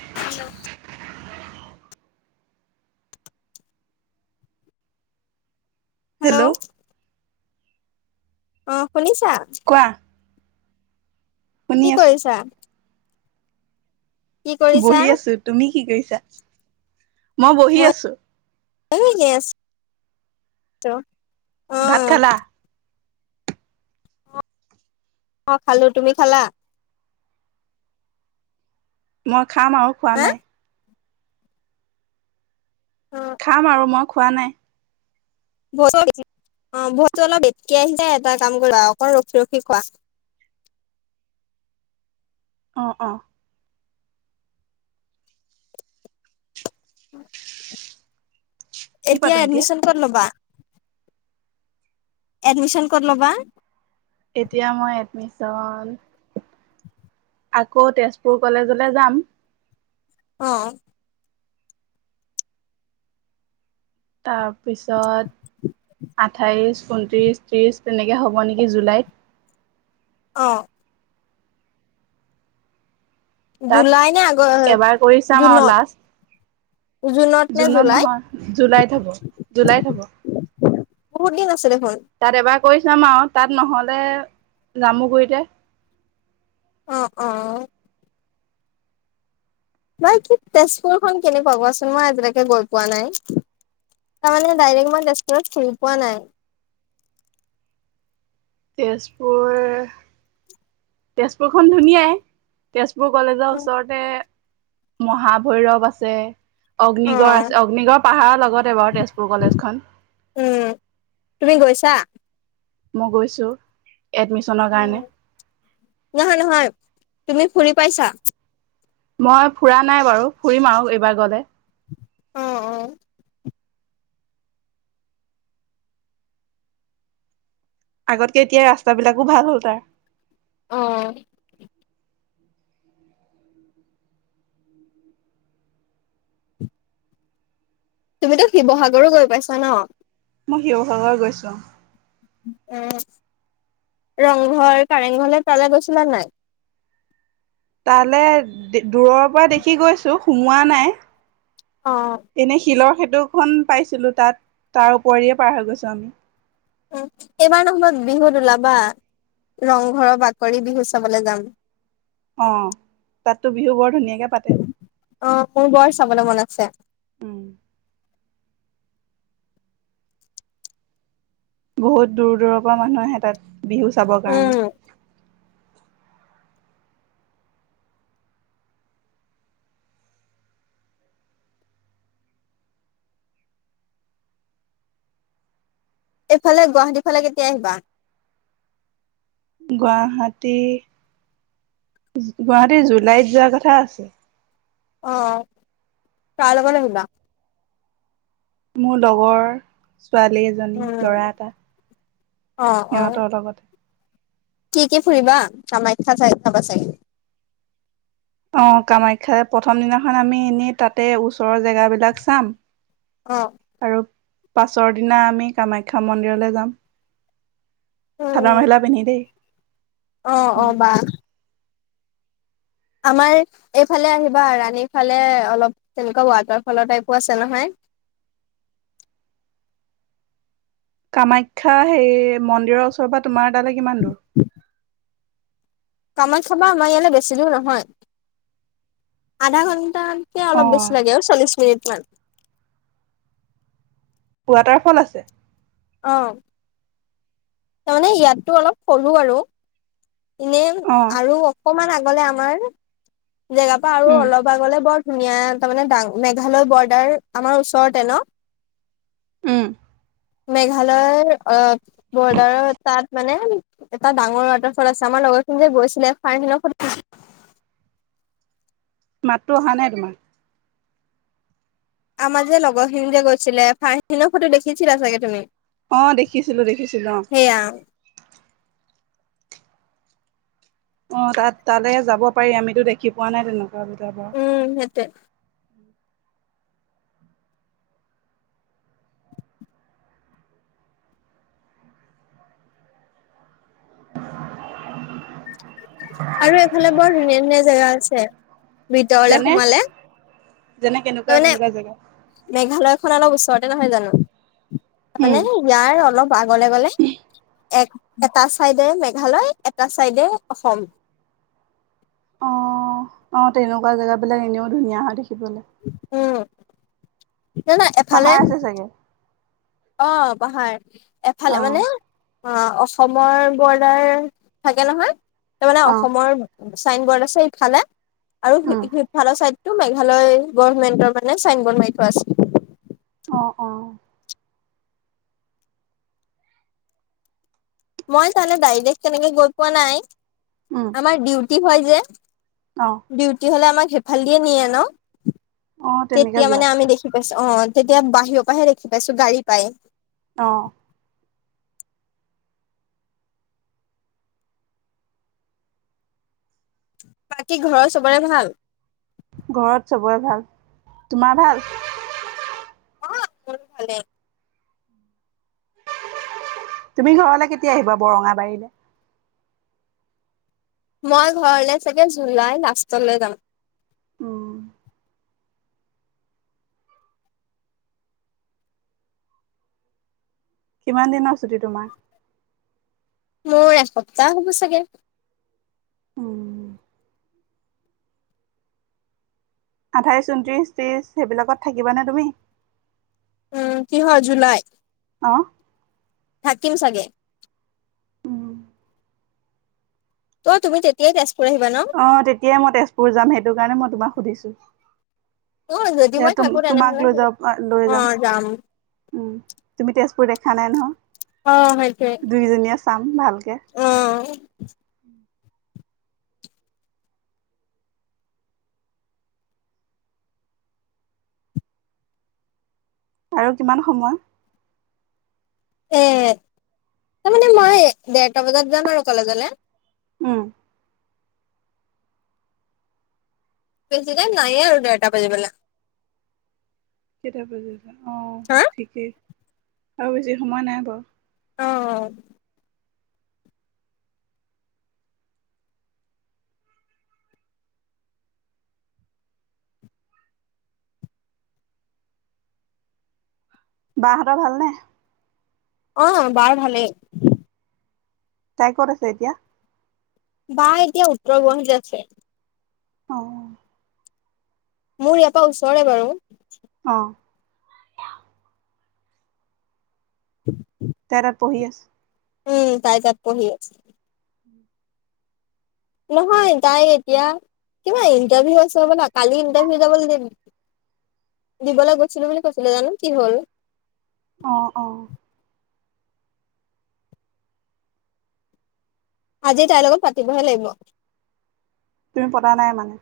[unintelligible] Hello অহ, শুনিছা। কোৱা শুনি কি আছো কৰিছা? কি কৰিছা বহি আছো, তুমি কি কৰিছা? মই বহি আছো। গেছ [inaudible] ত ভাত খালা? অ খালোঁ। তুমি খালা? মই খাম আৰু খোৱা হা নাই। অ খাম আৰু মই খোৱা নাই। ভ অ ভজটো [unintelligible] অলপ বেছিকে আহিছে এটা কাম কৰিবা, অকন ৰখি ৰখি খোৱা। অ অ। উম। কি এতিয়া পাতো এডমিশ্যন ক'ত ল'বা? এডমিশ্যন ক'ত ল'বা? এতিয়া মই এডমিশ্যন আকৌ তেজপুৰ কলেজলৈ যাম। অ। তাৰপিছত, আঠাইছ ঊনত্ৰিশ, ত্ৰিশ, তেনেকে হ'ব নেকি জুলাইত। অ। তাত জুলাই নে আগ এবাৰ কৰি চাম আৰু জুনত লাষ্ট। নে জুনত জুলাইত নহয়, জুলাইত হ'ব। জুলাইত হ'ব। বহুত দিন আছে দেখোন। কই চাম আৰু। তাত নহ'লে, জামুগুৰিতে অ অ। বাকি তেজপুৰখন কেনেকুৱা কোৱাচোন, মই আজিলৈকে গৈ পোৱা নাই। তাৰমানে ডাইৰেক্ট মই তেজপুৰত ফুৰি পোৱা নাই। [inaudible] তেজপুৰ, তেজপুৰখনন ধুনীয়াই তেজ পুৰ কলেজৰ ওচৰতে মহাভৈৰৱ আছে। অ অগ্নিগড় আছে, অগ্নিগড় পাহাৰৰ লগতে বাৰু তেজপুৰ কলেজখন। উম তুমি গৈছা? মই গৈছো এডমিশ্যনৰ কাৰণে। নহয় নহয় তুমি ফুৰি পাইছা? মই ফুৰা নাই বাৰু ফুৰিম আও এইবাৰ গ'লে। অহ অহ। আগতকে এতিয়া ৰাস্তাবিলাকো ভাল হ'ল তাৰ। অহ। তুমিতো শিৱসাগৰো গৈ পাইছা ন? মই শিৱসাগৰ গৈছো। অহ। ৰংঘৰ, কাৰেংঘৰলে তালে গৈছিলা নাই? তালে, দূৰৰ পৰা দেখি গৈছো সোমোৱা নাই। অ এনে শিলৰ ক্ষেত তুখন পাইছিলো তাত, তাৰ উপৰিয়ে পাৰ হৈ গৈছো আমি। উম এইবাৰ নহ'বা বিহুত ওলাবা। ৰংঘৰৰ বাকৰি বিহু চাবলে যাম। অ তাততো বিহু বৰ ধুনীয়াকে পাতে। অ মোৰ বৰ চাবলে মন আছে। উম। বহুত দূৰ দূৰৰ পৰা মানুহ আহে তাত বিহু চাবৰ কাৰণে। উম এইফালে গুৱাহাটীৰ ফালে কেতিয়া আহিবা? গুৱাহাটী গুৱাহাটী জুলাইত যোৱা কথা আছে। অ কাৰ লগত আহিবা। মোৰ লগৰ। ছোৱালী এজনী লৰা উম এটা অ অ সিহঁতৰ লগত। কি কি ফুৰিবা কামাখ্যা চাই চাবা চাই অ কামাখ্যাৰে প্ৰথম দিনাখন আমি এনেই তাতে ওচৰৰ জেগা বিলাক চাম। অ। আৰু পাছৰ দিনা আমি কামাখ্যা মন্দিৰলে যাম। চাদৰ উম মেখেলা পিন্ধি দেই। অ অ বা আমাৰ এইফালে আহিবা ৰাণীৰ ফালে অলপ তেনেকুৱা ৱাটাৰ ফলৰ টাইপো আছে নহয়। [unintelligible] কামাখ্যা সেই মন্দিৰৰ ওচৰৰ পৰা তোমাৰ তালৈ কিমান দূৰ। কামাখ্যা পৰা আমাৰ ইয়ালে বেছি দূৰ নহয়। এয়া অ' অলপ বেছি লাগে আৰু চল্লিছ মিনিট মান ৱাটাৰফল আছে। আহ তাৰমানে ইয়াতো অলপ সৰু আৰু। এনে অ' আৰু অকমান আগলে আমাৰ জেগাৰ পৰা আৰু উম অলপ আগলে বৰ। ধুনীয়া তাৰমানো মেঘালয় বৰ্ডাৰ আমাৰ ওচৰতে ন। উম। মেঘালয়ৰ অ বৰ্ডাৰৰ তাত মানে এটা ডাঙৰ ৱাটাৰ। চল আছে আমাৰ লগৰখিনি যে গৈছিলে ফাইনেল [unintelligible] মাতো অহা নাই তোমাৰ। আমাৰ যে লগৰখিনি যে গৈছিলে ফাইসিন ফটো দেখিছিলা চাগে তুমি? আহ দেখিছিলো দেখিছিলো অ। সেয়া অ তাত তালে যাব পাৰি আমিতো দেখি পোৱা নাই তেনেকুৱা বিলাক বাও। উম সেইটোৱে আৰু এইফালে বৰ ধুনীয়া ধুনীয়া জেগা আছে ভিতৰলে যেনে সোমালে। যেনে ত কেনেকুৱা মানে কেনেকুৱা জেগা মেঘালয় খন অলপ ওচৰত। নহয় জানো তাৰানে উম ইয়াৰ অলপ আগলে গলে এক এটা চাইডে মেঘালয় এটা চাইডে অসম। অ, অ তেনেকুৱা জেগাবিলাক এনেও ধুনীয়া হয় দেখিবলৈ। জানা এফালে। পাহাৰ আছে চাগে অ পাহাৰ অ এফালে মানে। অ অসমৰ বৰ্ডাৰ থাকে নহয় তা মানে অ অসমৰ চাইন বৰ্ড আছে সিফালে আৰু উম সিফালৰ চাইড তটো মেঘালয় গভমেন্টৰ মানে চাইন বদ মাৰি থোৱা আছে। আহ অ মই তানে ডাইৰেক্ট কেনেকে গৈ পোৱা নাই। উম আমাৰ ডিউটি হয় যে অ ডউটি হলে আমাক সিফালে দিয়ে নিয়ে ন। অ তেনেকে তেতিয়া যোৱা মানে আমি দেখি পাইছো অ তেতিয়া বাহিৰৰ পৰাহে দেখি পাইছো গাড়ী পাই। আহ বাকী ঘৰৰ চবৰে ভাল? ঘৰত চবৰে ভাল। তোমাৰ ভাল? অ মোৰ ভালে। তুমি ঘৰলৈ কেতিয়া আহিবা বৰঙা বাৰী। মই ঘৰলে চাগে জুলাই লাষ্টলে যাম। উম কিমান দিনৰ ছুটী তোমাৰ। মোৰ এসপ্তাহ হ'ব চাগে। উম আঠাইছ, ঊনত্ৰিছ, ত্ৰিশ সেইবিলাকত থাকিবানে তুমি। উম কিহৰ জুলাই। অ। থাকিম চাগে উম ত তুমি তেতিয়াই তেজ অ তেতিয়াই মই তেজপুৰ যাম সেইটো কাৰণে মই তোমাক সুধিছো অ যদি সেয়া মই থাকো তেনেহলে তোমাক লৈ যাম আ লৈ যাম উম তুমি তেজপুৰ দেখা নাই অ সেইটোৱে নহয় দুইজনীয়ে চাম ভালকে অ আৰু কিমান সময় এ তাৰমানে মই ডেৰটা বজাত যাম আৰু কলেজলে উম, বেছি টাইম নাইয়ে আৰু ডেৰটা বাজি বলে কেইটা বাজিছে অ' ঠিকেই আৰু বেছি সময় নাই বাৰু অ', অ', বাহতৰ ভালনে অহ বাৰ ভালেই। তাই ক'ত আছে এতিয়া? তাই এতিয়া উত্তৰ গুৱাহাটীত আছে অহ। মোৰ ইয়াৰ পা ওচৰে বাৰু। অ, [unintelligible] [inaudible] তাই তাত পঢ়ি আছে উম তাই তাত পঢ়ি আছে। নহয় তাই এতিয়া কিবা ইণ্টাৰভিউ আছে হবলা কালি ইণ্টাৰভিউ যাবলৈ দিম। দিবলে গৈছিলো বুলি কৈছিলে জানো কি হ'ল? অহ অঁ। আজি তাইৰ লগত পাতিবহে লাগিব তুমি পতা নাই মানে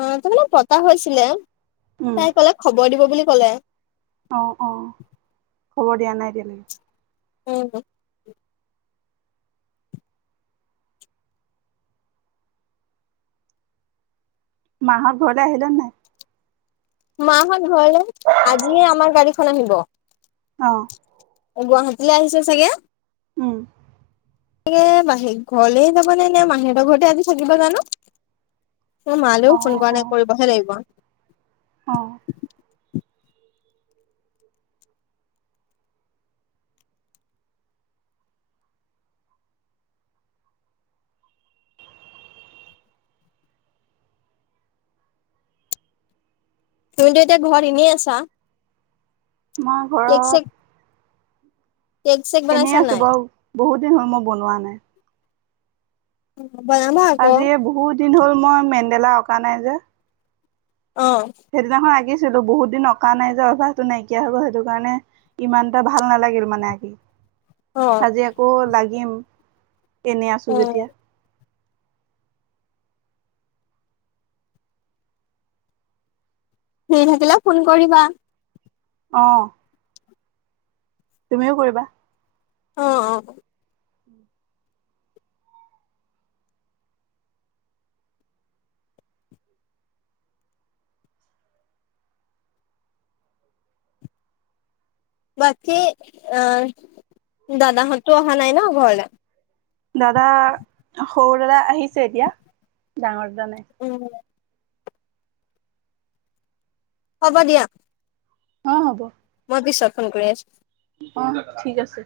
অ' তাৰমানে পতা হৈছিলে উম তাই কলে খবৰ দিব বুলি ক'লে অ অ খবৰ দিয়া নাই এতিয়ালৈকে উম। মাহঁত ঘৰলে আহিলে নে নাই? মাহত ঘৰলে আজিয়ে আমাৰ গাড়ীখন আহিব। অঁ। গুৱাহাটীলে আহিছে চাগে? উম। [unintelligible] বাহে ঘৰলে যাব নে নে মাহিহঁতৰ ঘৰতে আজি থাকিব জানো? মোৰ অ মালেও ফোন কৰা অ নাই কৰিবহে লাগিব অ', তুমিত এতিয়া ঘৰ এনেই আছা মাৰ কেক চেক ঘৰত কেক চেক এনেই বনাইছা আছো নাই বাৰু বহুত দিন হল মই বনোৱা নাই বনাবা আকৌ আজি এ বহুত দিন হ'ল মই মেণ্ডেলা অঁকা নাই যে। অ সেইদিনাখন আকিছ ছিলো বহুত দিন অকা নাই যে অভ্যাসটো নাইকিয়া হৈ গল সেইটো কাৰণে ইমান এটা ভাল নালাগিল মানে আকি অ আজি আকৌ লাগিম এনেই আছোঁ অ যেতিয়া। ফ্ৰি থাকিলে ফোন কৰিবা অ' তুমিও কৰিবা। অ অ বাকী আহ দাদাহঁতো অহা নাই ন ঘৰলৈ দাদা সৰু দাদা আহিছে এতিয়া ডাঙৰ দাদা নাই উম হ'ব দিয়া অ হ'ব [unintelligible] কৰি আছো অ ঠিক আছে